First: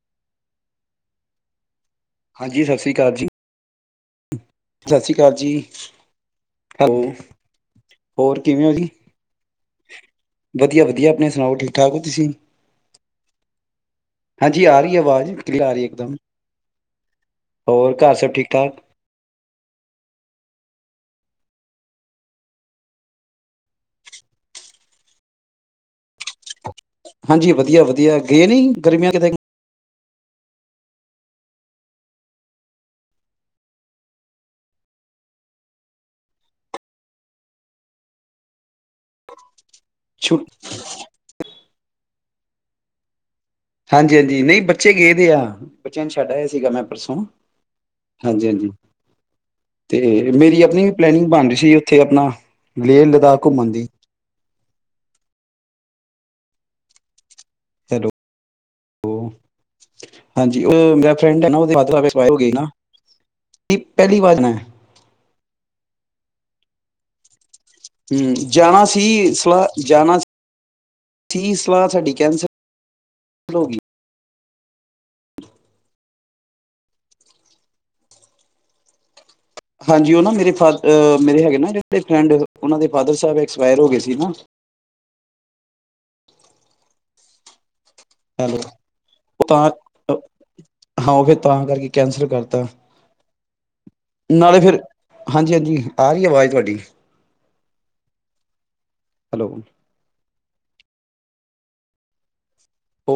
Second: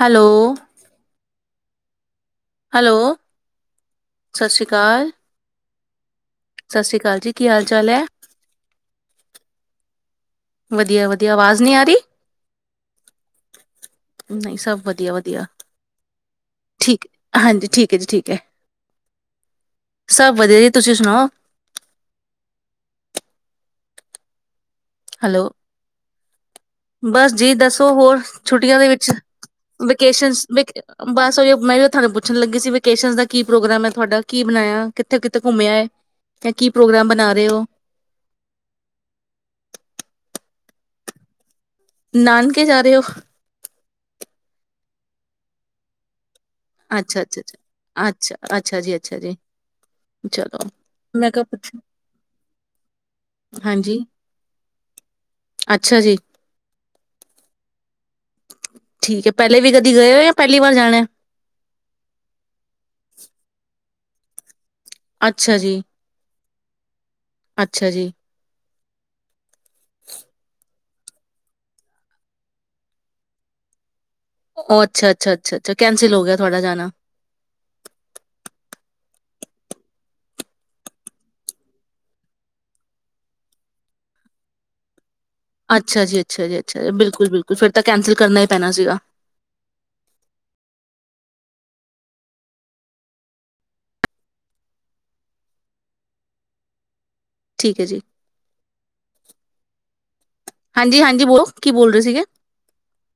Hello ਹਾਂਜੀ ਸਤਿ ਸ੍ਰੀ ਅਕਾਲ ਹੈਲੋ ਜੀ ਸਤਿ ਸ੍ਰੀ ਅਕਾਲ ਜੀ ਸਤਿ ਸ਼੍ਰੀ ਹੈਲੋ ਅਕਾਲ ਜੀ ਕੀ ਹਾਲ ਚਾਲ ਹੈ ਹੋਰ ਕਿਵੇਂ ਹੋ ਜੀ ਵਧੀਆ ਵਧੀਆ ਆਪਣੇ ਸੁਣਾਓ ਆਵਾਜ਼ ਠੀਕ ਨਹੀਂ ਆ ਠਾਕ ਰਹੀ ਹੋ ਤੁਸੀਂ ਨਹੀਂ ਹਾਂਜੀ ਆ ਸਭ ਰਹੀ ਵਧੀਆ ਆਵਾਜ਼ ਵਧੀਆ ਕਲੀਅਰ ਆ ਰਹੀ ਇਕ ਦਮ ਠੀਕ ਹਾਂਜੀ ਠੀਕ ਹੋਰ ਹੈ ਜੀ ਘਰ ਸਭ ਹੈ ਠੀਕ ਠਾਕ ਸਭ ਵਧੀਆ ਜੀ ਤੁਸੀਂ ਸੁਣਾਓ ਹੈਲੋ ਬਸ ਹਾਂਜੀ ਜੀ ਵਧੀਆ ਦੱਸੋ ਵਧੀਆ ਹੋਰ ਗਏ ਨੀ ਛੁੱਟੀਆਂ ਦੇ ਵਿੱਚ ਗਰਮੀਆਂ ਕਿਤੇ ਬਸ ਮੈਂ ਵੀ ਤੁਹਾਨੂੰ ਪੁੱਛਣ ਲੱਗੀ ਸੀ ਵਿਕੇਸ਼ਨ ਦਾ ਕੀ ਪ੍ਰੋਗਰਾਮ ਹੈ ਤੁਹਾਡਾ ਕੀ ਬਣਾਇਆ ਕਿੱਥੇ ਕਿਥੇ ਘੁੰਮਿਆ ਆ ਕੀ ਪ੍ਰੋਗਰਾਮ ਬਣਾ ਰਹੇ ਹੋ [unintelligible] ਨਾਨਕੇ ਜਾ ਰਹੇ ਹੋ ਹਾਂਜੀ ਹਾਂਜੀ ਨਹੀਂ ਬੱਚੇ ਗਏ ਦੇ ਆ ਬੱਚਿਆਂ ਨੂੰ ਛੱਡ ਆਇਆ ਸੀਗਾ ਮੈਂ ਪਰਸੋਂ ਅੱਛਾ ਅੱਛਾ ਅੱਛਾ ਅੱਛਾ ਹਾਂਜੀ ਹਾਂਜੀ ਅੱਛਾ ਜੀ ਅੱਛਾ ਜੀ ਤੇ ਮੇਰੀ ਚਲੋ ਆਪਣੀ ਪਲੈਨਿੰਗ ਮੈਂ ਕਿਹਾ ਬਣ ਰਹੀ ਪੁੱਛ ਸੀ ਉੱਥੇ ਆਪਣਾ ਲੇਹ ਲਦਾਖ ਘੁੰਮਣ ਦੀ ਹਾਂਜੀ ਅੱਛਾ ਜੀ [inaudible] ਠੀਕ ਹੈ ਪਹਿਲੇ ਵੀ ਕਦੀ ਗਏ ਹੋ ਜਾਂ ਪਹਿਲੀ ਹਾਂਜੀ ਵਾਰ ਉਹ ਜਾਣਾ ਮੇਰਾ ਫਰੈਂਡ ਹੈ ਨਾ [unintelligible] ਪਹਿਲੀ ਵਾਰ ਜਾਣਾ ਅੱਛਾ ਜੀ ਅੱਛਾ ਜੀ ਹਮ ਜਾਣਾ ਸੀ ਕੀ ਸਲਾਹ ਜਾਣਾ ਕੀ ਸਲਾਹ ਸਾਡੀ ਕੈਂਸਲ ਹੋ ਗਈ ਉਹ ਅੱਛਾ ਅੱਛਾ ਅੱਛਾ ਅੱਛਾ ਕੈਂਸਲ ਹੋ ਗਿਆ ਤੁਹਾਡਾ ਜਾਣਾ ਹਾਂਜੀ ਉਹ ਨਾ ਮੇਰੇ ਮੇਰੇ ਹੈਗੇ ਨਾ ਫਰੈਂਡ ਉਹਨਾਂ ਦੇ ਫਾਦਰ ਸਾਹਿਬ ਐਕਸਪਾਇਰ ਹੋ ਗਏ ਸੀ ਨਾ ਅੱਛਾ ਜੀ ਅੱਛਾ ਜੀ ਅੱਛਾ ਜੀ ਬਿਲਕੁਲ ਬਿਲਕੁਲ ਫਿਰ ਤਾਂ ਕੈਂਸਲ ਕਰਨਾ ਹੀ ਹੈਲੋ ਪੈਣਾ ਸੀਗਾ ਉਹ ਤਾਂ ਹਾਂ ਉਹ ਫਿਰ ਤਾਂ ਕਰਕੇ ਕੈਂਸਲ ਕਰਤਾ ਨਾਲੇ ਫਿਰ ਹਾਂਜੀ ਹਾਂਜੀ ਆ ਰਹੀ ਆਵਾਜ਼ ਤੁਹਾਡੀ ਠੀਕ ਹੈ ਜੀ ਹੈਲੋ, ਹਾਂਜੀ ਹਾਂਜੀ, ਬੋਲੋ ਕੀ ਬੋਲ ਰਹੇ ਸੀਗੇ। ਓ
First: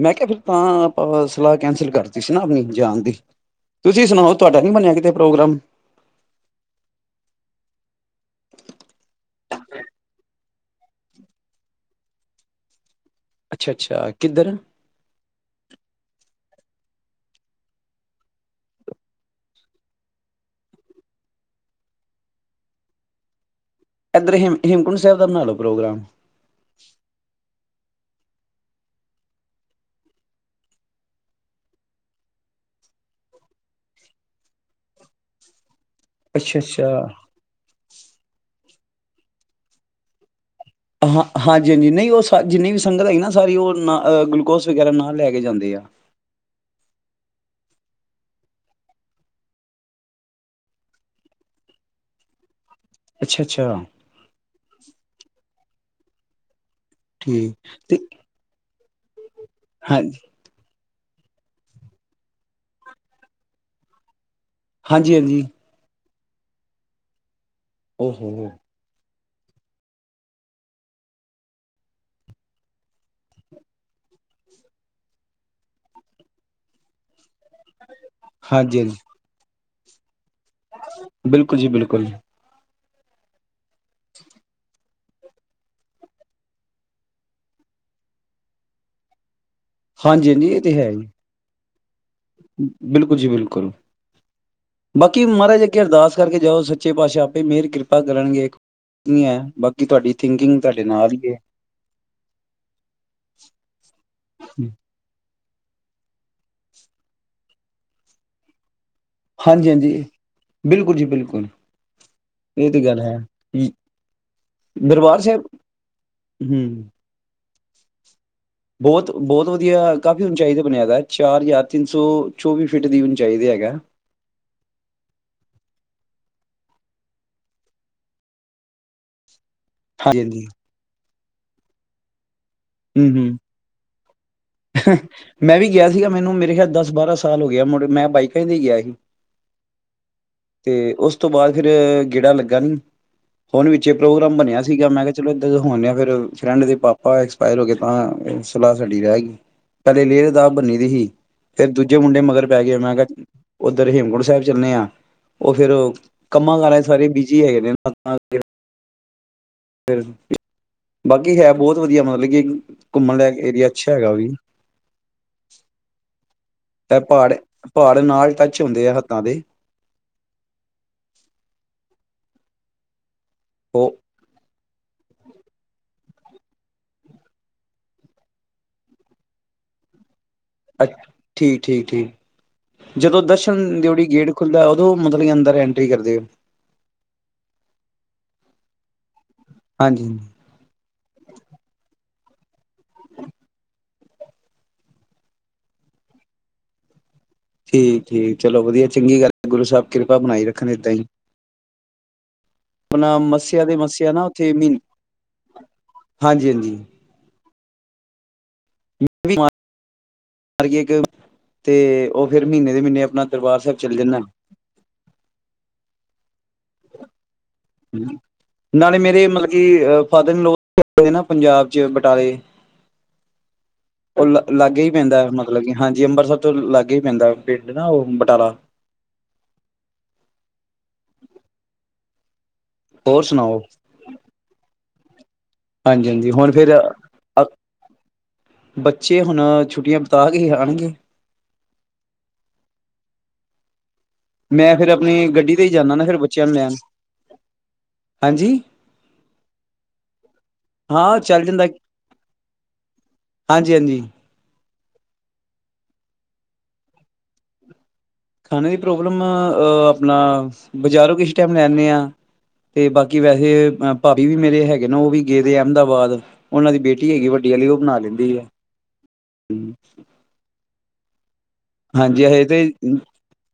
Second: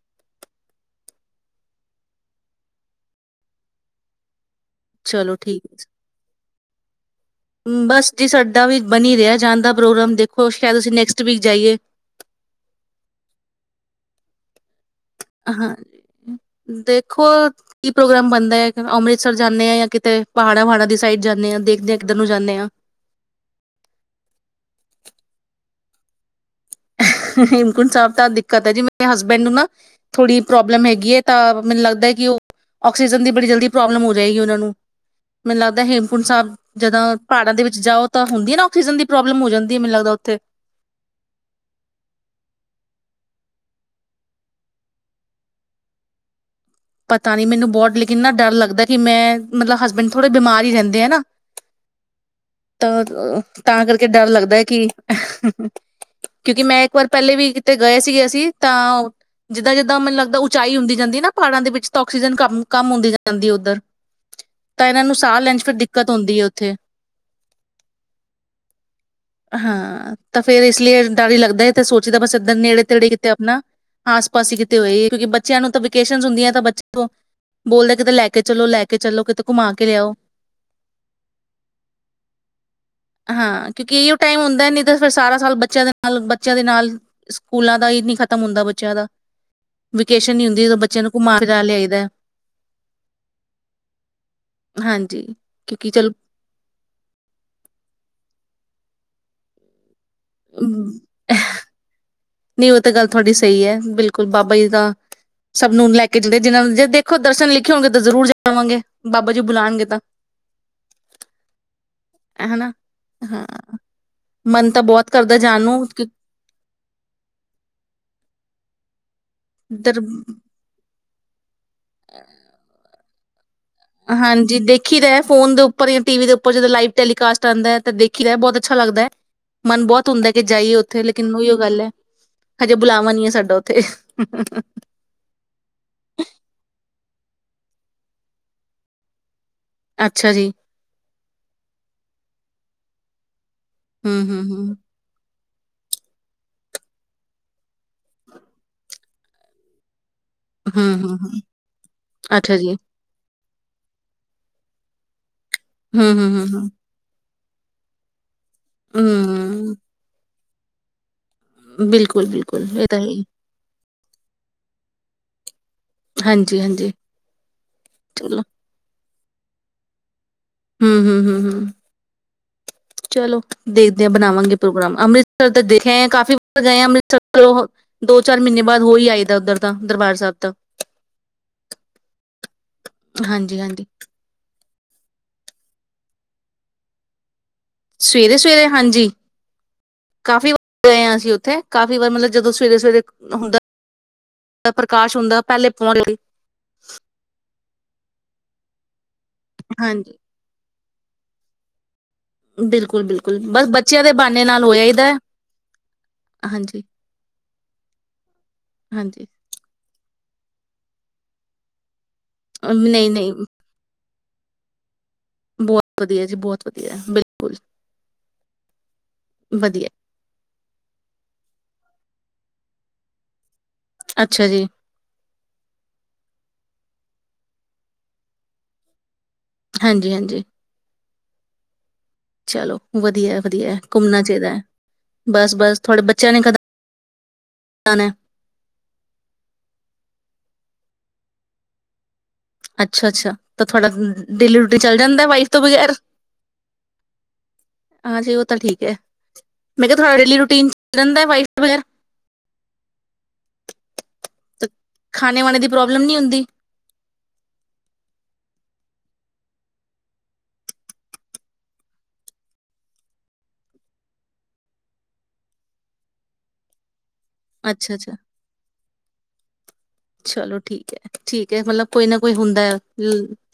ਮੈਂ ਕਿਹਾ ਫਿਰ ਤਾਂ ਆਪਾਂ ਸਲਾਹ ਕੈਂਸਲ ਕਰਤੀ ਸੀ ਨਾ ਆਪਣੀ ਜਾਣ ਦੀ ਤੁਸੀਂ ਸੁਣਾਓ। ਤੁਹਾਡਾ ਨੀ ਬਣਿਆ ਕਿਤੇ ਚਲੋ ਪ੍ਰੋਗਰਾਮ ਠੀਕ ਹੈ ਬਸ ਜੇ ਸਾਡਾ ਵੀ ਬਣੀ ਰਿਹਾ ਜਾਂਦਾ ਦਾ ਪ੍ਰੋਗਰਾਮ ਦੇਖੋ ਸ਼ਾਇਦ ਅਸੀਂ ਨੈਕਸਟ ਵੀਕ ਜਾਈਏ ਅੱਛਾ ਅੱਛਾ ਕਿੱਧਰ ਨੂੰ। ਹਾਂਜੀ, ਦੇਖੋ ਕੀ ਪ੍ਰੋਗਰਾਮ ਬਣਦਾ ਹੈ ਅੰਮ੍ਰਿਤਸਰ ਜਾਣਾ ਆ ਜਾਂ ਕਿਤੇ ਪਹਾੜਾਂ ਵਹਾੜਾਂ ਦੀ ਸਾਈਡ ਜਾਣੇ ਹਾਂ ਦੇਖਦੇ ਹਾਂ ਕਿੱਧਰ ਨੂੰ ਜਾਂਦੇ ਹਾਂ। ਇਧਰ ਹੇਮ ਹੇਮਕੁੰਟ ਸਾਹਿਬ ਦਾ ਬਣਾ ਲਓ ਪ੍ਰੋਗਰਾਮ ਹੇਮਕੁੰਟ ਸਾਹਿਬ ਤਾਂ ਦਿੱਕਤ ਹੈ ਜੀ ਮੇਰੇ ਹਸਬੈਂਡ ਨੂੰ ਨਾ ਥੋੜੀ ਪ੍ਰੋਬਲਮ ਹੈਗੀ ਹੈ ਤਾਂ ਮੈਨੂੰ ਲੱਗਦਾ ਕਿ ਉਹ ਆਕਸੀਜਨ ਦੀ ਬੜੀ ਜਲਦੀ ਪ੍ਰੋਬਲਮ ਹੋ ਜਾਏਗੀ ਉਹਨਾ ਨੂੰ ਮੈਨੂੰ ਲੱਗ ਦਾਂ ਹੇਮਕੁੰਟ ਸਾਹਿਬ ਅੱਛਾ ਅੱਛਾ ਜਦੋਂ ਪਹਾੜਾਂ ਦੇ ਵਿੱਚ ਜਾਓ ਤਾਂ ਹੁੰਦੀ ਹੈ ਨਾ ਆਕਸੀਜਨ ਦੀ ਪ੍ਰੋਬਲਮ ਹੋ ਜਾਂਦੀ ਹੈ ਮੈਨੂੰ ਲੱਗਦਾ ਉੱਥੇ ਹਾਂ, ਹਾਂਜੀ ਹਾਂਜੀ ਨਹੀਂ ਉਹ ਸ ਜਿੰਨੀ ਵੀ ਸੰਗਤ ਹੈਗੀ ਨਾ ਸਾਰੀ ਉਹ ਨਾ ਗਲੂਕੋਸ ਵਗੈਰਾ ਨਾਲ ਲੈ ਕੇ ਜਾਂਦੇ ਆ। ਪਤਾ ਨੀ ਮੈਨੂੰ ਬਹੁਤ ਲੇਕਿਨ ਡਰ ਲੱਗਦਾ ਕਿ ਮੈਂ ਮਤਲਬ ਹਸਬੈਂਡ ਥੋੜੇ ਬਿਮਾਰ ਹੀ ਰਹਿੰਦੇ ਨਾ ਤਾਂ ਅੱਛਾ ਅੱਛਾ ਤਾਂ ਕਰਕੇ ਡਰ ਲੱਗਦਾ ਕਿ ਕਿਉਂਕਿ ਮੈਂ ਇੱਕ ਵਾਰ ਪਹਿਲੇ ਵੀ ਠੀਕ ਕਿਤੇ ਤੇ ਗਏ ਸੀਗੇ ਅਸੀਂ ਤਾਂ ਜਿੱਦਾਂ ਜਿੱਦਾਂ ਹਾਂ ਮੈਨੂੰ ਲੱਗਦਾ ਉਚਾਈ ਹੁੰਦੀ ਜਾਂਦੀ ਨਾ ਪਹਾੜਾਂ ਦੇ ਵਿੱਚ ਤਾਂ ਆਕਸੀਜਨ ਕਮ ਕਮ ਹੁੰਦੀ ਜਾਂਦੀ ਉੱਧਰ ਤਾਂ ਇਹਨਾਂ ਨੂੰ ਹਾਂਜੀ ਸਾਹ ਹਾਂਜੀ ਲੈਣ ਚ ਫਿਰ ਦਿੱਕਤ ਦਿੱਕਤ ਹੁੰਦੀ ਹੈ ਉੱਥੇ ਓ ਹੋ। ਹਾਂ, ਤਾਂ ਫੇਰ ਇਸ ਲਈ ਡਰ ਹੀ ਲੱਗਦਾ ਹੈ ਤੇ ਸੋਚੀਦਾ ਬਸ ਇੱਦਾਂ ਨੇੜੇ ਤੇੜੇ ਕਿਤੇ ਆਪਣਾ ਆਸ ਪਾਸ ਹੀ ਕਿਤੇ ਹੋਏ ਕਿਉਂਕਿ ਬੱਚਿਆਂ ਨੂੰ ਤਾਂ ਵੋਕੇਸ਼ਨ ਹੁੰਦੀਆਂ ਤਾਂ ਬੱਚੇ ਬੋਲਦੇ ਕਿਤੇ ਲੈ ਕੇ ਚਲੋ ਹਾਂਜੀ ਲੈ ਹਾਂਜੀ ਕੇ ਚਲੋ ਕਿਤੇ ਘੁੰਮਾ ਕੇ ਲਿਆਓ। ਬਿਲਕੁਲ ਜੀ ਬਿਲਕੁਲ ਜੀ ਹਾਂ, ਕਿਉਂਕਿ ਇਹੀਓ ਟਾਈਮ ਹੁੰਦਾ ਨਹੀਂ ਤਾਂ ਫਿਰ ਸਾਰਾ ਸਾਲ ਬੱਚਿਆਂ ਦੇ ਨਾਲ ਬੱਚਿਆਂ ਦੇ ਨਾਲ ਸਕੂਲਾਂ ਦਾ ਇਹ ਨਹੀਂ ਖ਼ਤਮ ਹੁੰਦਾ ਬੱਚਿਆਂ ਦਾ ਹਾਂਜੀ ਵੇਕੇਸ਼ਨ ਨਹੀਂ ਹਾਂਜੀ ਇਹ ਹੁੰਦੀ ਤੇ ਜਦੋਂ ਬੱਚੇ ਹੈ ਬੱਚਿਆਂ ਹੀ ਨੂੰ ਘੁਮਾ ਫਿਰਾ ਲਿਆਈ ਬਿਲਕੁਲ ਜੀ ਬਿਲਕੁਲ ਹਾਂਜੀ ਬਾਕੀ ਮਹਾਰਾਜ ਕੇ ਕਿਉਂਕਿ ਚਲੋ ਅਰਦਾਸ ਕਰਕੇ ਜਾਓ ਸੱਚੇ ਪਾਤਸ਼ਾਹ ਆਪੇ ਮੇਹਰ ਕਿਰਪਾ ਕਰਨਗੇ ਹੈ ਬਾਕੀ ਤੁਹਾਡੀ। ਥਿੰਕਿੰਗ ਤੁਹਾਡੇ ਨਾਲ ਹੀ ਨਹੀਂ ਉਹ ਤਾਂ ਗੱਲ ਤੁਹਾਡੀ ਸਹੀ ਹੈ ਬਿਲਕੁਲ ਬਾਬਾ ਜੀ ਤਾਂ ਸਭ ਨੂੰ ਲੈ ਕੇ ਜਾਂਦੇ ਜਿਹ ਜੇ ਦੇਖੋ ਦਰਸ਼ਨ ਲਿਖੇ ਹੋਗੇ ਤਾਂ ਜ਼ਰੂਰ ਜਾਵਾਂਗੇ ਬਾਬਾ ਜੀ ਹਾਂਜੀ ਬੁਲਾਣਗੇ ਤਾਂ ਹਾਂਜੀ, ਬਿਲਕੁਲ ਜੀ ਬਿਲਕੁਲ ਇਹ ਹਨਾ ਤੇ ਗੱਲ ਹੈ ਹਾਂ ਮਨ ਤਾਂ ਬਹੁਤ ਦਰਬਾਰ ਕਰਦਾ ਸਾਹਿਬ ਜਾਣ ਨੂੰ ਕਿ ਹੂੰ। ਬਹੁਤ ਬਹੁਤ ਵਧੀਆ ਦਰ ਕਾਫੀ ਹੁਣ ਚਾਹੀਦਾ ਬਣਿਆ ਦਾ ਚਾਰ ਯਾਰ ਤਿੰਨ ਸੌ ਚੌਵੀ ਫੀਟ ਦੀ ਚਾਹੀਦੇ ਹੈਗਾ ਏ। ਹਾਂਜੀ ਦੇਖੀ ਦਾ ਹੈਂ ਫੋਨ ਦੇ ਉਪਰ ਯਾ ਟੀਵ ਦੇ ਉਪਰ ਜਦੋਂ ਲਾਈਵ ਟੈਲੀਕਾਸਟ ਆਂਦਾ ਹੈ, ਤਾਂ ਦੇਖੀ ਦਾ ਹੈਂ। ਬਹੁਤ ਅੱਛਾ ਲੱਗਦਾ ਹੈ। ਮਨ ਬਹੁਤ ਹਾਂਜੀ ਹੁੰਦਾ ਕਿ ਹਾਂਜੀ ਜਾਈਏ ਉੱਥੇ ਲੇ ਲੇਕਿਨ ਉਹਿਓ ਗੱਲ ਹੈ। ਹਜੇ ਬੁਲਾਵਾਂ ਹਮ ਨੀ ਐ ਹਮ ਸਾਡਾ ਉੱਥੇ। ਮੈਂ ਵੀ ਗਿਆ ਸੀਗਾ, ਮੈਨੂੰ ਮੇਰੇ ਖਿਆਲ ਦਸ ਬਾਰਾਂ ਸਾਲ ਹੋ ਗਏ ਏ, ਮੁੜ ਮੈਂ ਬਾਈਕ ਏਤੇ ਗਿਆ ਸੀ। ਅੱਛਾ ਜੀ ਤੇ ਉਸ ਤੋਂ ਬਾਅਦ ਫਿਰ ਗੇੜਾ ਲੱਗ ਗਣ ਹੁਣ ਵਿੱਚ ਇਹ ਹੂੰ ਪ੍ਰੋਗਰਾਮ ਹੂੰ ਬਣਿਆ ਹੂੰ ਸੀਗਾ, ਮੈਂ ਕਿਹਾ ਚਲੋ ਜਦੋਂ ਹੋਣੇ ਹਾਂ ਫਿਰ ਫਰੈਂਡ ਦੇ ਪਾਪਾ ਐਕਸਪਾਇਰ ਹੋ ਗਏ ਤਾਂ ਸਲਾਹ ਸਾਡੀ ਰਹਿ ਗਈ। ਪਹਿਲੇ ਲਏ ਸਲਾਹ ਬੰਨੀ ਦੀ ਹੂੰ ਹੀ, ਹੂੰ ਹੂੰ ਫੇਰ ਦੂਜੇ ਮੁੰਡੇ ਮਗਰ ਅੱਛਾ ਪੈ ਜੀ ਗਏ, ਮੈਂ ਕਿਹਾ ਉੱਧਰ ਹੇਮਕੁੰਟ ਸਾਹਿਬ ਚੱਲੇ ਆ। ਉਹ ਫਿਰ ਹੂੰ ਹੂੰ ਹੂੰ ਕੰਮਾਂ ਹੂੰ ਕਾਰਾ ਚ ਸਾਰੇ ਬੀ ਜੀ ਹੈਗੇ ਨੇ [unintelligible] ਹੂੰ ਫੇਰ ਬਾਕੀ ਹੈ ਬਹੁਤ ਵਧੀਆ, ਬਿਲਕੁਲ ਮਤਲਬ ਕਿ ਬਿਲਕੁਲ ਇਹ ਤਾਂ ਹੈ ਘੁੰਮਣ ਹੀ। ਲਾਇਕ ਏਰੀਆ। ਅੱਛਾ ਹੈਗਾ ਉਹ ਵੀ। ਹਾਂਜੀ ਹਾਂਜੀ ਏਹ ਪਹਾੜ-ਪਹਾੜ ਨਾਲ ਚਲੋ ਟੱਚ ਹੁੰਦੇ ਆੱ। ਤਾ ਦੇ ਹਮ-ਹਮ-ਹਮ-ਹਮ। ਚਲੋ ਉਹ ਦੇਖਦੇ ਹਾਂ ਬਣਾਵਾਂਗੇ। ਪ੍ਰੋਗਰਾਮ, ਅੰਮ੍ਰਿਤਸਰ ਤਾਂ ਦੇਖ ਆਏ ਹਾਂ, ਕਾਫ਼ੀ ਵਾਰ ਗਏ ਆ ਅੰਮ੍ਰਿਤਸਰ ਚ, ਦੋ ਚਾਰ ਮਹੀਨੇ ਬਾਅਦ ਹੋ ਹੀ ਆਈਦਾ ਉੱਧਰ ਤਾਂ ਦਰਬਾਰ ਸਾਹਿਬ। ਤਾਂ ਅੱ ਠੀਕ-ਠੀਕ-ਠੀਕ, ਜਦੋਂ ਹਾਂਜੀ ਦਰਸ਼ਨ ਹਾਂਜੀ ਦਿਓੜੀ ਗੇਟ ਖੁੱਲਦਾ ਏ ਉਦੋਂ ਮਤਲਬ ਕਿ ਅੰ ਅੰਦਰ ਐਂਟਰੀ ਕਰਦੇਓ? ਸਵੇਰੇ-ਸਵੇਰੇ ਹਾਂਜੀ। ਹਾਂਜੀ ਹਾਂਜੀ ਕਾਫ਼ੀ ਵਾਰ ਗਏ ਹਾਂ ਅਸੀਂ ਉੱਥੇ, ਕਾਫ਼ੀ ਵਾਰ ਮਤਲਬ ਜਦੋਂ ਸਵੇਰੇ-ਸਵੇਰੇ ਹੁੰਦਾ ਏ, ਪ੍ਰਕਾਸ਼ ਹੁੰਦਾ ਏ, ਉਹ ਪਹਿਲੇ ਪਹੁੰਚ [unintelligible] ਠੀਕ-ਠੀਕ ਚਲੋ ਵਧੀਆ, ਚੰਗੀ ਗੱਲ ਗੁਰੂ ਸਾਹਿਬ ਕਿਰਪਾ ਬਣਾਈ ਰੱਖਣ। ਏਦਾਂ ਹੀ। ਆਪਣਾ ਬਿਲਕੁਲ-ਬਿਲਕੁਲ ਮੱਸਿਆ ਬਸ ਬੱਚਿਆਂ ਮੱਸਿਆ ਦੇ ਨਾ ਬਹਾਨੇ ਉੱਥੇ ਨਾਲ ਹੋ ਮਹੀਨ ਆਇਦਾ ਹਾਂਜੀ। ਹਾਂਜੀ। ਹਰ ਕੀ ਇੱਕ ਤੇ ਉਹ ਫਿਰ ਮਹੀਨੇ ਦੇ ਮਹੀਨੇ ਨਹੀਂ ਆਪਣਾ ਨਹੀਂ ਦਰਬਾਰ ਸਾਹਿਬ ਚਲੇ ਜਾਂਦਾ। ਬਹੁਤ ਵਧੀਆ ਜੀ ਬਹੁਤ ਵਧੀਆ ਬਿਲਕੁਲ ਨਾਲੇ ਮੇਰੇ ਮਤਲਬ ਕੀ ਵਧੀਆ ਅ ਫਾਦਰ ਇਨ ਲਾੱ ਪੰਜਾਬ ਚ ਟਾਲੇ ਉਹ ਅੱਛਾ ਜੀ ਲਾਗੇ ਹੀ ਪੈਂਦਾ ਮਤਲਬ ਕਿ ਹਾਂਜੀ, ਅੰਮ੍ਰਿਤਸਰ ਤੋਂ ਲਾਗੇ ਗੇ ਪੈਂਦਾ ਪਿੰਡ ਨਾ ਉਹ ਬਟਾਲਾ। ਹਾਂਜੀ- ਹਾਂਜੀ। ਚਲੋ, ਹੋਰ ਸੁਣਾਓ ਵਧੀਆ-ਵਧੀਆ ਘੁੰਮਣਾ ਚਾਹੀਦਾ ਹੈ। ਬਸ-ਬਸ ਥੋੜੇ ਬੱਚਿਆਂ ਨੇ ਖ ਅ ਬੱਚੇ ਹੁਣ ਛੁੱਟੀਆਂ ਬਿਤਾ ਕੇ ਹੀ ਆਣਗੇ। ਕੀ। ਅੱਛਾ-ਅੱਛਾ, ਤਾਂ ਥੋੜਾ। ਡੇਲੀ ਮੈਂ ਰੂਟੀਨ ਫਿਰ ਚਲ ਜਾਂਦਾ ਹੈ ਆਪਣੀ ਵਾਈਫ ਗੱਡੀ ਤੋਂ ਤੇ ਹੀ ਬਗੈਰ, ਜਾਂਦਾ ਨਾ ਫਿਰ ਬੱਚਿਆਂ ਨੂੰ ਲੈਣ ਹਾਂਜੀ ਉਹ ਤਾਂ ਠੀਕ ਹੈ ਮੈਂ ਕਿਹਾਾ ਡੇਲੀ ਰੂਟੀਨ ਚਲ ਹਾਂ ਜਾਂਦਾ ਹੈ ਚੱਲ ਵਾਈਫ ਤੋਂ ਬਗੈਰ। ਹ [unintelligible] ਖਾਣੇ- ਵਾਨੇ ਦੀ ਪ੍ਰੋਬਲਮ ਨੀ ਹੁੰਦੀ। ਖਾਣੇ ਦੀ ਪ੍ਰੋਬਲਮ ਆਪਣਾ ਬਜ਼ਾਰੋਂ ਕਿਸ ਟਾਈਮ ਲੈਂਦੇ ਹਾ ਤੇ ਬਾਕੀ ਵੈਸੇ ਭਾਾਬੀ ਵੀ ਮੇਰੇ ਹੈਗੇ ਨੇ ਉਹ ਵੀ ਗਏਦੇ ਅਹਿਮਦਾਬਾਦ ਉਹਨਾਂ ਦੀ ਬੇਟੀ ਟੀ ਹੈਗੀ ਵੱਡੀ ਵਾਲੀ ਉਹ ਬਣਾ ਅੱਛਾ-ਅੱਛਾ ਲੈਂਦੀ ਏ। ਚਲੋ ਠੀਕ ਹੈ ਠੀਕ ਹੈ ਮਤਲਬ ਕੋਈ ਨਾ ਹਾਂਜੀ, ਕੋਈ ਹਜੇ ਹੁੰਦਾ ਹੈ ਤੇ ਲ-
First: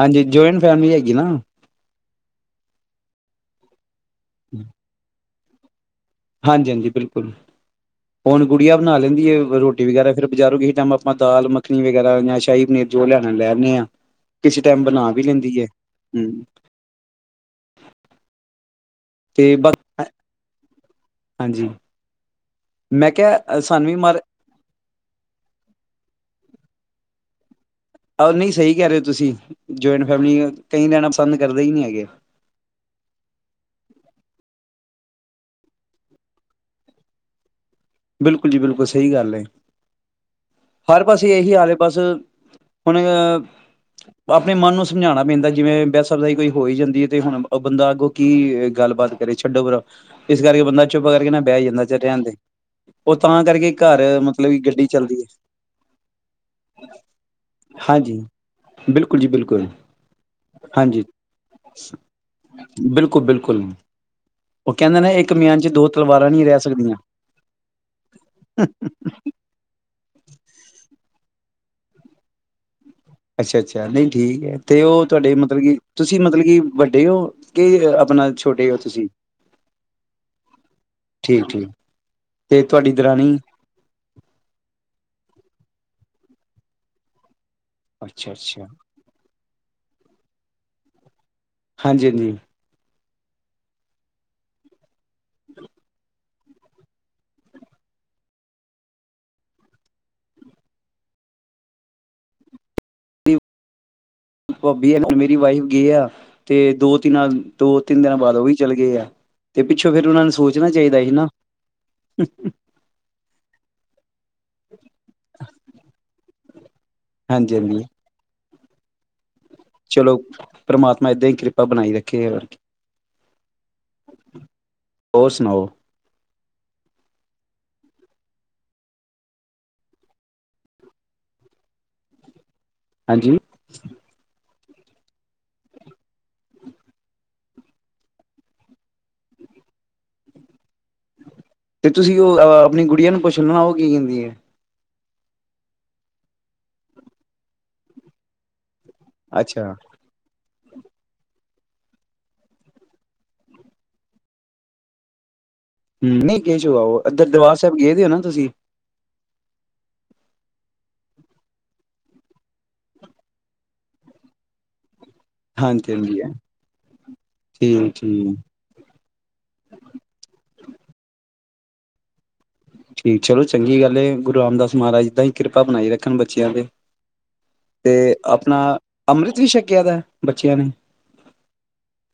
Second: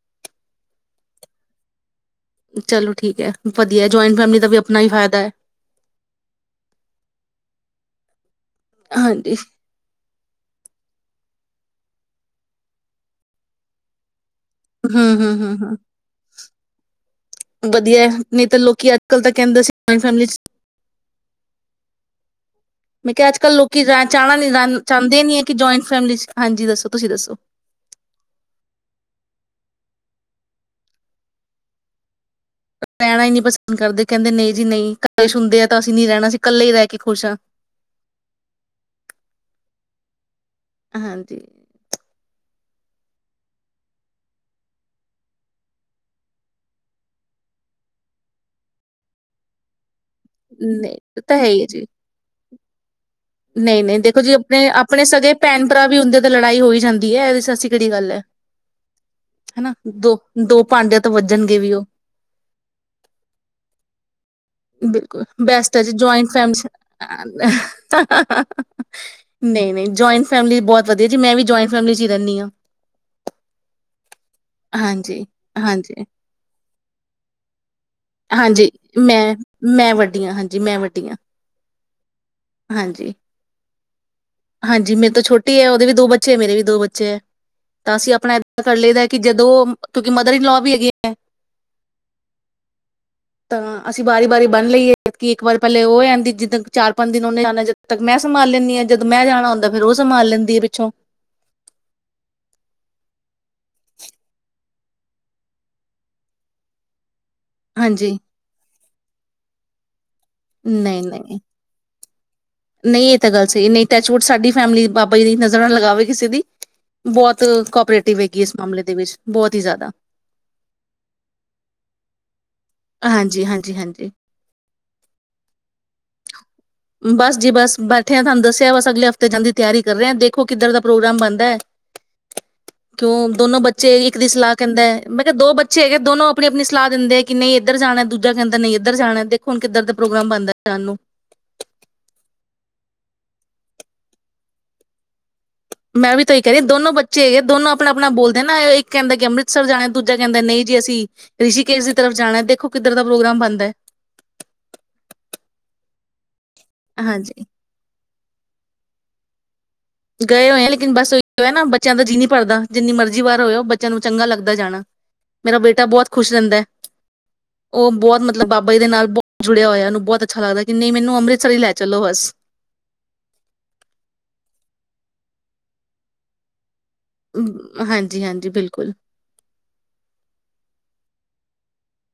ਹਾਂਜੀ ਜੁਆਇੰਟ ਫੈਮਿਲੀ ਹੈਗੀ। ਕਿ ਨਾ। ਚਲੋ ਠੀਕ ਹੈ ਵਧੀਆ। ਜਆਇੰਟ ਫੈਮਲੀ ਦਾ ਵੀ ਆਪਣਾ ਹੀ ਫਾਇਦਾ ਹੈ। ਹਾਂਜੀ-ਹਾਂਜੀ ਬਿਲਕੁਲ, ਹੁਣ ਗੁੜਿਯਾ ਬਣਾ ਲੈਂਦੀ ਹਾਂਜੀ ਹੈ ਰੋਟੀ ਵਗੈਰਾ ਫੇਿਰ ਬਜ਼ਾਰੋਂ ਕਿਸੇ ਟਾਈਮ ਆਪਾਂ ਦਾਲ ਮ ਚਟਨੀ ਵਗੈਰਾ ਜਾਂ ਸ਼ਾਹੀ ਪਨੀਰ ਜੋ ਲੈਣਾ ਲੈਦੇ ਆ। ਕਿਸੇ ਟਾਈਮ ਬਣਾ ਵੀ ਹੂੰ-ਹੂੰ-ਹੂੰ ਲੈਂਦੀ ਹੈ। -ਹੂੰ, ਹੂੰ ਵਧੀਆ। ਨਹੀਂ ਤਾਂ ਲੋਕੀ ਕਲ ਤੇ ਕਹਿੰਦਾ ਸੀ ਜਇੰਟ ਫੈਮਲੀ ਚ ਹਾਂਜੀ ਮੈਂ ਕਿਹਾ ਅੱਜ ਕੱਲ੍ਹ ਲੋਕੀ ਸਾਨੂੰ ਵੀ ਰ ਮਾੜਾ ਚਾਹਣਾ ਨੀ ਰ ਦੇਨ ਕਿ ਜੁਆਇੰਟ ਫੈਮ ਹਾਂਜੀ ਦੱਸੋ ਤੁਸੀਂ ਦੱਸੋ। ਆਹ ਨਹੀਂ ਸਹੀ ਕਹਿ ਰਹੇ ਤੁਸੀਂ ਜੁਆਇੰਟ ਫੈਮਲੀ ਕਈ ਰਹਿਣਾ ਪਸੰਦ ਕਰਦੇ ਹੀ ਨਹੀਂ ਹੈਗੇ। ਰਹਿਣਾ ਹੀ ਨੀ ਨਹੀਂ ਪਸੰਦ ਕਰਦੇ ਕਹਿੰਦੇ ਨਹੀਂ ਜੀ ਨਹੀਂ ਗਲ ਸੁਣਦੇ ਆ ਤਾਂ ਅਸੀਂ ਨਹੀਂ ਰਹਿਣਾ, ਅਸੀਂ ਇਕੱਲੇ ਹੀ ਰਹਿ ਕੇ ਖੁਸ਼ ਹਾਂ। ਬਿਲਕੁਲ ਜੀ ਬਿਲਕੁਲ ਸਹੀ ਗੱਲ ਹੈ। ਹਰ ਹਾਂਜੀ, ਪਾਸੇ ਇਹੀ ਆਲਲੇ ਪਾਸ ਹੁਣ ਅ ਆਪਣੇ ਮਨ ਨੂੰ ਸਮਝਾਉਣਾ ਪੈਂਦਾ ਜਿਵੇਂ ਬਹਿ ਸਕਦਾ ਹੀ ਕੋਈ ਹੋਈ ਜਾਂਦੀ ਹੈ ਤੇ ਹੁਣ ਬੰਦਾ ਅੱਗੋਂ ਕੀ ਗੱਲਬਾਤ ਕਰੇ ਛੱਡੋ ਪਰਾ ਇਸ ਕਰਕੇ ਬੰਦਾ ਨਹੀਂ ਚੁੱਪ ਕਰਕੇ ਨਾ ਬਹਿ ਹੀ ਜਾਂਦਾ ਚਲ ਰਹਿਣ ਦੇ ਉਹ ਤਾਂ ਕਰਕੇ ਨਹੀਂ ਨਹੀਂ ਘਰ ਦੇਖੋ ਜੀ ਮਤਲਬ ਕਿ ਆਪਣੇ ਗੱਡੀ ਆਪਣੇ ਚੱਲਦੀ ਹੈ ਸਗੇ ਭੈਣ ਭਰਾ ਵੀ ਹੁੰਦੇ ਤੇ ਲੜਾਈ ਹੋਈ ਜਾਂਦੀ ਹੈ ਇਹ ਐਸੀ ਕਿਹੜੀ ਗੱਲ ਹਾਂਜੀ ਹੈ ਬਿਲਕੁਲ ਜੀ ਬਿਲਕੁਲ ਹਨਾ ਦੋ ਦੋ ਭਾਂਡੇ ਹਾਂਜੀ ਤੋਂ ਵੱਜਣਗੇ ਵੀ ਉਹ ਬਿਲਕੁਲ ਬਿਲਕੁਲ ਉਹ ਕਹਿੰਦੇ ਨੇ ਬਿਲਕੁਲ ਇੱਕ ਮਿਆਨ ਚ ਦੋ ਤਲਵਾਰਾਂ ਨਹੀਂ ਰਹਿ ਸਕਦੀਆਂ ਨਹੀਂ ਨਹੀਂ ਜਇੰਟਸ ਫੈਮਿਲੀ ਬਹੁਤ ਵਧੀਆ ਜੀ ਮੈਂ ਵੀ ਜਆਇੰਟ ਫੈਮਲੀ ਚ ਰਹਿੰਦੀ ਹਾਂ ਅੱਛਾ ਅੱਛਾ ਨਹੀਂ ਠੀਕ ਹੈ ਤੇ ਉਹ ਹਾਂਜੀ, ਤੁਹਾਡੇ ਮਤਲਬ ਕੀ ਹਾਂਜੀ, ਤੁਸੀਂ ਮਤਲਬ ਕੀ ਵੱਡੇ ਹੋ ਕਿ ਆਪਣਾ ਛੋਟੇ ਹਾਂਜੀ ਹੋ ਤੁਸੀਂ ਮੈਂ, ਮੈਂ ਵੱਡੀਆਂ ਹਾਂਜੀ ਮੈਂ ਵੱਡੀ ਠੀਕ-ਠੀਕ ਤੇ ਤੁਹਾਡੀ ਹਾਂਜੀ ਦਰਾਣੀ ਹਾਂਜੀ ਮੇਰੇ ਤੋਂ ਛੋਟੀ ਹੈ ਉਹਦੇ ਵੀ ਦੋ ਬੱਚੇ ਹੈ ਮੇਰੇ ਵੀ ਦੋ ਬੱਚੇ ਹੈ ਤਾਂ ਅਸੀਂ ਆਪਣਾ ਇਏਦਾਂ ਅੱਛਾ-ਅੱਛਾ ਕਰ ਲਦਾ ਕਿ ਜਦੋਂ ਕਿਉਂਕਿ ਮਦਰ ਇਨਲੋ ਵੀ ਹੈਗੇ ਹੈ ਹਾਂਜੀ ਹਾਂਜੀ ਤਾਂ ਅਸੀਂ ਵਾਰੀ ਵਾਰੀ ਬੰਨ ਲਈਏ ਜਦ ਕਿ ਇੱਕ ਵਾਰ ਪਹਿਲੇ ਉਹ ਆ ਜਾਂਦੀ ਜਿੱਦਾਂ ਚਾਰ ਪੰਜ ਦਿਨ ਉਹਨੇ ਜਾਣਾ ਜਦੋਂ ਤੱਕ ਮੈਂ ਸੰਭਾਲ ਲੈਂਦੀ ਹਾਂ ਜਦੋਂ ਮੈਂ ਜਾਣਾ ਹੁੰਦਾ ਫਿਰ ਉਹ ਸੰਭਾਲ ਲੈਂਦੀ ਹੈ ਪਿੱਛੋਂ ਭਾਬੀ ਹੈ ਮੇਰੀ ਵਾਈਫ ਗਏ ਆ ਤੇ ਦੋ ਤਿੰਨ ਦੋ ਤਿੰਨ ਹਾਂਜੀ ਦਿਨਾਂ ਬਾਅਦ ਉਹ ਵੀ ਚੱਲ ਗਏ ਆ ਤੇ ਪਿੱਛੋਂ ਫਿਰ ਉਹਨਾਂ ਨੂੰ ਸੋਚਣਾ ਚਾਹੀਦਾ ਸੀ ਨਹੀਂ-ਨਹੀਂ ਨਾ ਨਹੀਂ ਨਹੀਂ ਇਹ ਤਾਂ ਗੱਲ ਸਹੀ ਨਹੀਂ ਟੈਚਵੁਡ ਸਾਡੀ ਫੈਮਲੀ ਨਜ਼ਰ ਨਾ ਲਗਾਵੇ ਕਿਸੇ ਦੀ ਬਹੁਤ ਹਾਂਜੀ-ਹਾਂਜੀ ਕੋਪਰੇਟਿਵ ਹੈ ਇਸ ਮਾਮਲੇ ਦੇ ਵਿੱਚ ਬਹੁਤ ਹੀ ਜ਼ਿਆਦਾ ਚਲੋ ਪਰਮਾਤਮਾ ਏਦਾਂ ਹੀ ਕਿਰਪਾ ਬਣਾਈ ਰੱਖੇ ਹਾਂਜੀ ਹਾਂਜੀ ਹਾਂਜੀ ਹੋਰ ਸੁਣਾਓ ਬਸ ਜੀ ਬਸ ਬੈਠੇ ਤੁਹਾਨੂੰ ਦੱਸਿਆ ਬਸ ਅਗਲੇ ਹਫ਼ਤੇ ਜਾਂਣ ਦੀ ਤਿਆਰੀ ਕਰ ਰਹੇ ਦੇਖੋ ਕਿੱਧਰ ਦਾ ਪ੍ਰੋਗਰਾਮ ਬਣਦਾ ਹੈ ਕਿਉਂ ਹਾਂਜੀ ਦੋਨੋ ਬੱਚੇ ਇੱਕ ਦੀ ਸਲਾਹ ਕਹਿੰਦਾ ਮੈਂ ਕਿਹਾ ਦੋ ਬੱਚੇ ਹੈਗੇ ਦੋਨੋ ਆਪਣੀ ਆਪਣੀ ਸਲਾਹ ਦਿੰਦੇ ਕਿ ਨਹੀਂ ਇੱਧਰ ਜਾਣਾ ਦੂਜਾ ਕਹਿੰਦਾ ਨਹੀਂ ਇੱਧਰ ਜਾਣਾ ਦੇਖੋ ਹੁਣ ਕਿੱਧਰ ਦਾ ਪ੍ਰੋਗਰਾਮ ਬਣਦਾ ਸਾਨ ਨੂੰ ਤੇ ਤੁਸੀਂ ਉਹ ਆਪਣੀ ਗੁੜੀਆਂ ਨੂੰ ਪੁੱਛ ਲੈਣਾ ਉਹ ਕੀ ਕਹਿੰਦੀ ਹੈ ਮੈਂ ਵੀ ਤਾਂ ਉਹੀ ਕਹਿ ਰਹੀ ਦੋਨੋ ਬੱਚੇ ਹੈਗੇ ਦੋਨੋ ਆਪਣਾ ਆਪਣਾ ਬੋਲਦੇ ਨਾ ਕਹਿੰਦਾ ਕਿ ਅੰਮ੍ਰਿਤਸਰ ਅੱਛਾ ਜਾਣੇ ਦੂਜਾ ਕਹਿੰਦੇ ਨਹੀਂ ਜੀ ਅਸੀਂ ਰਿਸ਼ੀਕੇਸ਼ ਦੀ ਤਰਫ ਜਾਣਾ ਦੇਖੋ ਕਿੱਧਰ ਦਾ ਪ੍ਰੋਗਰਾਮ ਬੰਦਾ ਹੈ ਹਮ ਹੋਗਾ ਇੱਧਰ ਹਾਂਜੀ ਦਰਬਾਰ ਸਾਹਿਬ ਗਏ ਦੇ ਹੋ ਨਾ ਤੁਸੀਂ ਗਏ ਹੋਏ ਆ ਲੇਕਿਨ ਬਸ ਇਹੀ ਨਾ ਬੱਚਿਆਂ ਦਾ ਜੀਅ ਨ੍ਹੀਂ ਭਰਦਾ। ਜਿੰਨੀ ਮਰਜ਼ੀ ਵਾਰ ਹੋਇ ਹੋ ਬੱਚਿਆਂ ਨੂੰ ਚੰਗਾ ਲੱਗਦਾ ਜਾਣਾ। ਮੇਰਾ ਬੇਟਾ ਬਹੁਤ ਹਾਂਜੀ-ਹਾਂਜੀ ਖੁਸ਼ ਰਹਿੰਦਾ ਐ, ਉਹ ਬਹੁਤ ਠੀਕ-ਠੀਕ ਮਤਲਬ ਬਾਬਾ ਜੀ ਦੇ ਨਾਲ ਬਹੁਤ ਜੁੜਿਆ ਹੋਇਆ ਉਹਨੂੰ ਬਹੁਤ ਅੱਛਾ ਲੱਗਦਾ ਕਿ ਨਹੀਂ ਮੈਨੂੰ ਅੰਮ੍ਰਿਤ ਸਰੀ ਲੈ ਚਲੋ ਬਸ ਠੀਕ ਚਲੋ ਚੰਗੀ ਗੱਲ ਗੁਰੂ ਰਾਮਦਾਸ ਮਹਾਰਾਜ ਇਦਾਂ ਈ ਕਿਰਪਾ ਬਣਾਈ ਰੱਖਣ ਬੱਚਿਆਂ ਤੇ ਅਮ, ਤੇ ਹਾਂਜੀ ਹਾਂਜੀ ਆਪਣਾ ਬਿਲਕੁਲ ਅੰਮ੍ਰਿਤ ਵੀ ਛਕਿਆ ਦਾ? ਬੱਚਿਆਂ ਨੇ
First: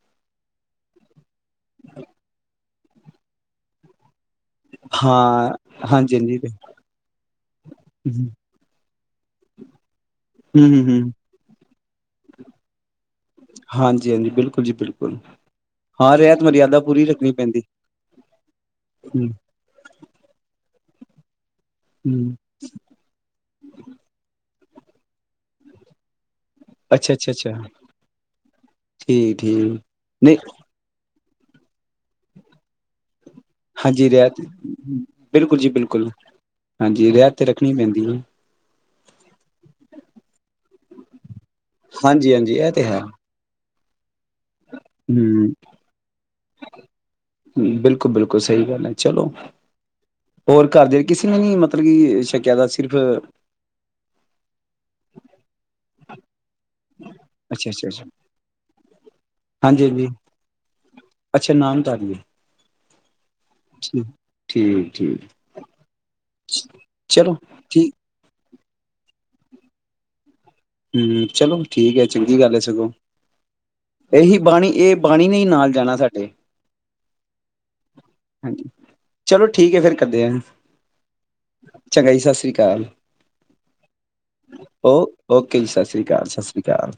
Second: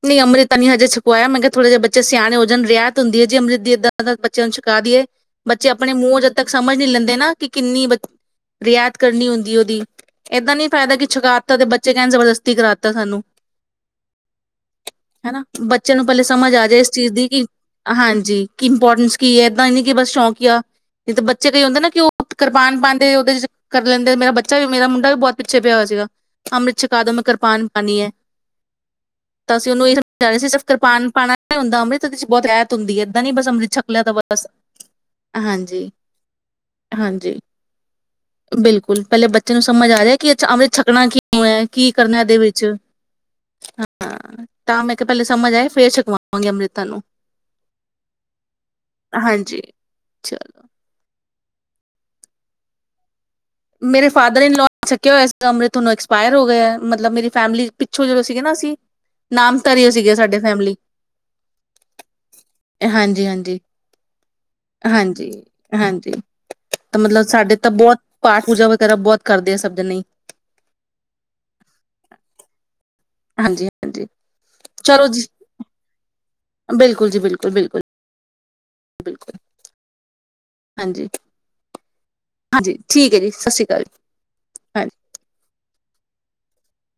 ਨਈਂ ਅੰਮ੍ਰਿਤ ਤਾਂ ਨਈਂ ਹਜੇ ਛਕਵਾਇਆ ਮੈਂ ਕਿਹਾ ਥੋੜੇ ਜਿ ਬੱਚੇ ਸਿਆਣੇ ਹੋਣ ਰਿਹੱਤ ਹੁੰਦੀ ਹੈ ਜੀ ਅੰਮਿਤ ਦੀ ਇੱਦਾਂ ਦਾ ਬ ਬੱਚਿਆਂ ਨੂੰ ਛਕਾ ਦਿਈਏ ਹਾਂ ਬੱਚੇ ਆਪਣੇ ਹਾਂਜੀ ਮੂੰਹ ਜਦ ਹਾਂਜੀ ਤੱਕ ਸਮਝ ਨਈਂ ਲੈਂਦੇ ਨਾ ਕਿ ਕਿੰਨੀ ਬ ਹੂੰ ਰਿਆਇਤ ਕਰਨੀ ਹੁੰਦੀ ਉਹਦੀ ਏਦਾਂ ਨੀ ਹੂੰ ਫਾਇਦਾ ਕਿ ਹੂੰ ਛਕਾਤਾ ਦੇ ਬੱਚੇ ਚ ਕਹਿਣ ਜਬਰਦਸਤੀ ਕਰਾ ਤਾ ਸਾਨੂੰ ਹਾਂਜੀ ਹਾਂਜੀ ਬਿਲਕੁਲ। ਜੀ ਬਿਲਕੁਲ ਹੈਨਾਂ! ਬੱਚੇ ਨੂੰ ਹਾਂ ਪਹਿਲੇ ਰਹਿਤ ਸਮਝ ਆ ਜਾਏ ਮਰਿਆਦਾ ਇਸ ਪੂਰੀ ਚੀਜ਼ ਦੀ ਰੱਖਣੀ ਕਿ ਪੈਂਦੀ ਹਾਂਜੀ ਕਿ ਇੰਪੋਰਟੈਂਸ ਹੂੰ ਕੀ ਐ। ਏਦਾਂ ਹੀ ਨਈਂ ਕਿ ਬਸ ਸ਼ੌਂਕੀਆਂ ਏਤੇ ਬਚ ਬੱਚੇ ਕਈ ਹੁੰਦੇ ਨਾ ਕਿ ਉਹ ਹੂੰ ਕਰਪਾਨ ਪਾਂਦੇ ਉਹਦੇ ਚ ਕਰ ਲੈਂਦੇ ਮੇਰਾ ਬੱਚਾ ਚਾ ਵੀ ਮੇਰਾ ਮੁੰਡਾ ਵੀ ਬਹੁਤ ਪਿੱਛੇ ਪਿਆ ਹੋਇਆ ਸੀਗਾ। ਅੰਮ੍ਰਿਤ ਛਕਾ ਦੋ ਅੱਛਾ ਮੈਂ ਅੱਛਾ ਅੱਛਾ ਕਿਰਪਾਨ ਪਾਣੀ ਐ। ਠੀਕ ਤਾਂ ਅਸੀਂ ਠੀਕ ਉਹਨੂੰ ਇਹ ਸਮਝਾ ਨਹੀਂ ਰਹੇ ਸੀ ਸਿਰਫ਼ ਕਿਰਪਾਨ ਪਾਉਣਾ ਨੀ ਹੁੰਦਾ ਅੰਮ੍ਰਿਤ ਉਹਦੇ ਚ ਬਹੁਤ ਰੈਤ ਹੁੰਦੀ ਐ। ਇਦਾਂ ਨੀ ਬਸ ਅੰਮ੍ਰਿਤ ਛਕ ਲਿਆ ਹਾਂਜੀ ਤਾਂ ਰਹਿਤ ਬਸ, ਬਿਲਕੁਲ ਜੀ ਹਾਂਜੀ ਬਿਲਕੁਲ ਰਹਿਤ ਹਾਂਜੀ, ਤੇ ਰੱਖਣੀ ਪੈਂਦੀ ਹੈ ਬਿਲਕੁਲ ਪਹਿਲੇ ਬੱਚੇ ਨੂੰ ਸਮਝ ਆ ਏਦੇ ਚ ਕਿ ਅੰਮ੍ਰਿਤ ਛਕਣਾ ਕਿਉਂ ਐ? ਕੀ ਕਰਨਾ ਹਾਂਜੀ ਇਹਦੇ ਹਾਂਜੀ ਵਿੱਚ। ਹਾਂ, ਤਾਂ ਮੈਂ ਕਿਹਾ ਪਹਿਲੇ ਹਂ, ਸਮਝ ਆਏ ਫੇਰ ਛਕਵਾਵਾਂਗੇ ਅੰਮ੍ਰਿਤਾਂ ਨੂੰ ਬਿਲਕੁਲ ਬਿਲਕੁਲ ਸਹੀ ਗੱਲ ਐ, ਚਲੋ ਹਾਂਜੀ ਚਲ ਹੋਰ ਘਰ ਦੇ ਕਿਸੇ ਨੀਂ ਮਤਲਬ ਕਿ ਸ਼ਕਿਆ ਤਾਂ ਸਿਰਫ ਮੇਰੇ ਫਾਦਰ ਇਨਲੋ ਛੱਕਿਆ ਹੋਇਆ ਸੀ। ਅਮਿ੍ਤ ਤੁਹਾਨੂੰ ਐਕਸਪਾਇਰ ਹੋਗੇ, ਮਤਲਬ ਮੇਰੀ ਫੈਮਲੀ ਅੱਛਾ ਅੱਛਾ ਪਿੱਛੋਂ ਜਿਹੜੇ ਸੀਗੇ ਨਾ ਅਸੀਂ, ਨਾਮ ਧਰੀਏ ਹਾਂਜੀ ਹਾਂਜੀ ਸੀਗੇ ਸਾਡੀ ਫੈਮਲੀ ਅੱਛਾ ਨਾਮਧਾਰੀ ਹਾਂਜੀ ਹਾਂਜੀ। ਹੈ ਠੀਕ ਠੀਕ ਹਾਂਜੀ ਹਾਂਜੀ ਤੇ ਮਤਲਬ ਚਲੋ ਸਾਡੇ ਤਾਂ ਠੀਕ ਬਹੁਤ ਪਾਠ ਪੂਜਾ ਵਗੈਰਾ ਬਹੁਤ ਕਰਦੇ ਆ ਸਭ ਜਣੇ ਹਂ, ਚਲੋ ਠੀਕ ਐ ਚੰਗੀ ਗੱਲ ਐ ਸਗੋਂ। ਹਾਂਜੀ ਹਾਂਜੀ ਇਹੀ ਬਾਣੀ ਇਹ ਚਲੋ ਜੀ ਬਾਣੀ ਨੇ ਨਾਲ ਜਾਣਾ ਸਾਡੇ ਬਿਲਕੁਲ ਜੀ ਬਿਲਕੁਲ ਬਿਲਕੁਲ ਹਾਂਜੀ ਬਿਲਕੁਲ ਚਲੋ ਠੀਕ ਐ ਫੇਰ ਕਰਦੇ ਆਂ। ਹਾਂਜੀ। ਹਾਂਜੀ ਅਕਾਲ ਠੀਕ ਐ ਜੀ, ਸਤਿ ਸ਼੍ਰੀ ਅਕਾਲ। ਓ ਹਾਂਜੀ। ਓਕੇ ਸਤਿ ਸ਼੍ਰੀ ਅਕਾਲ, ਸਤਿ ਸ਼੍ਰੀ ਅਕਾਲ।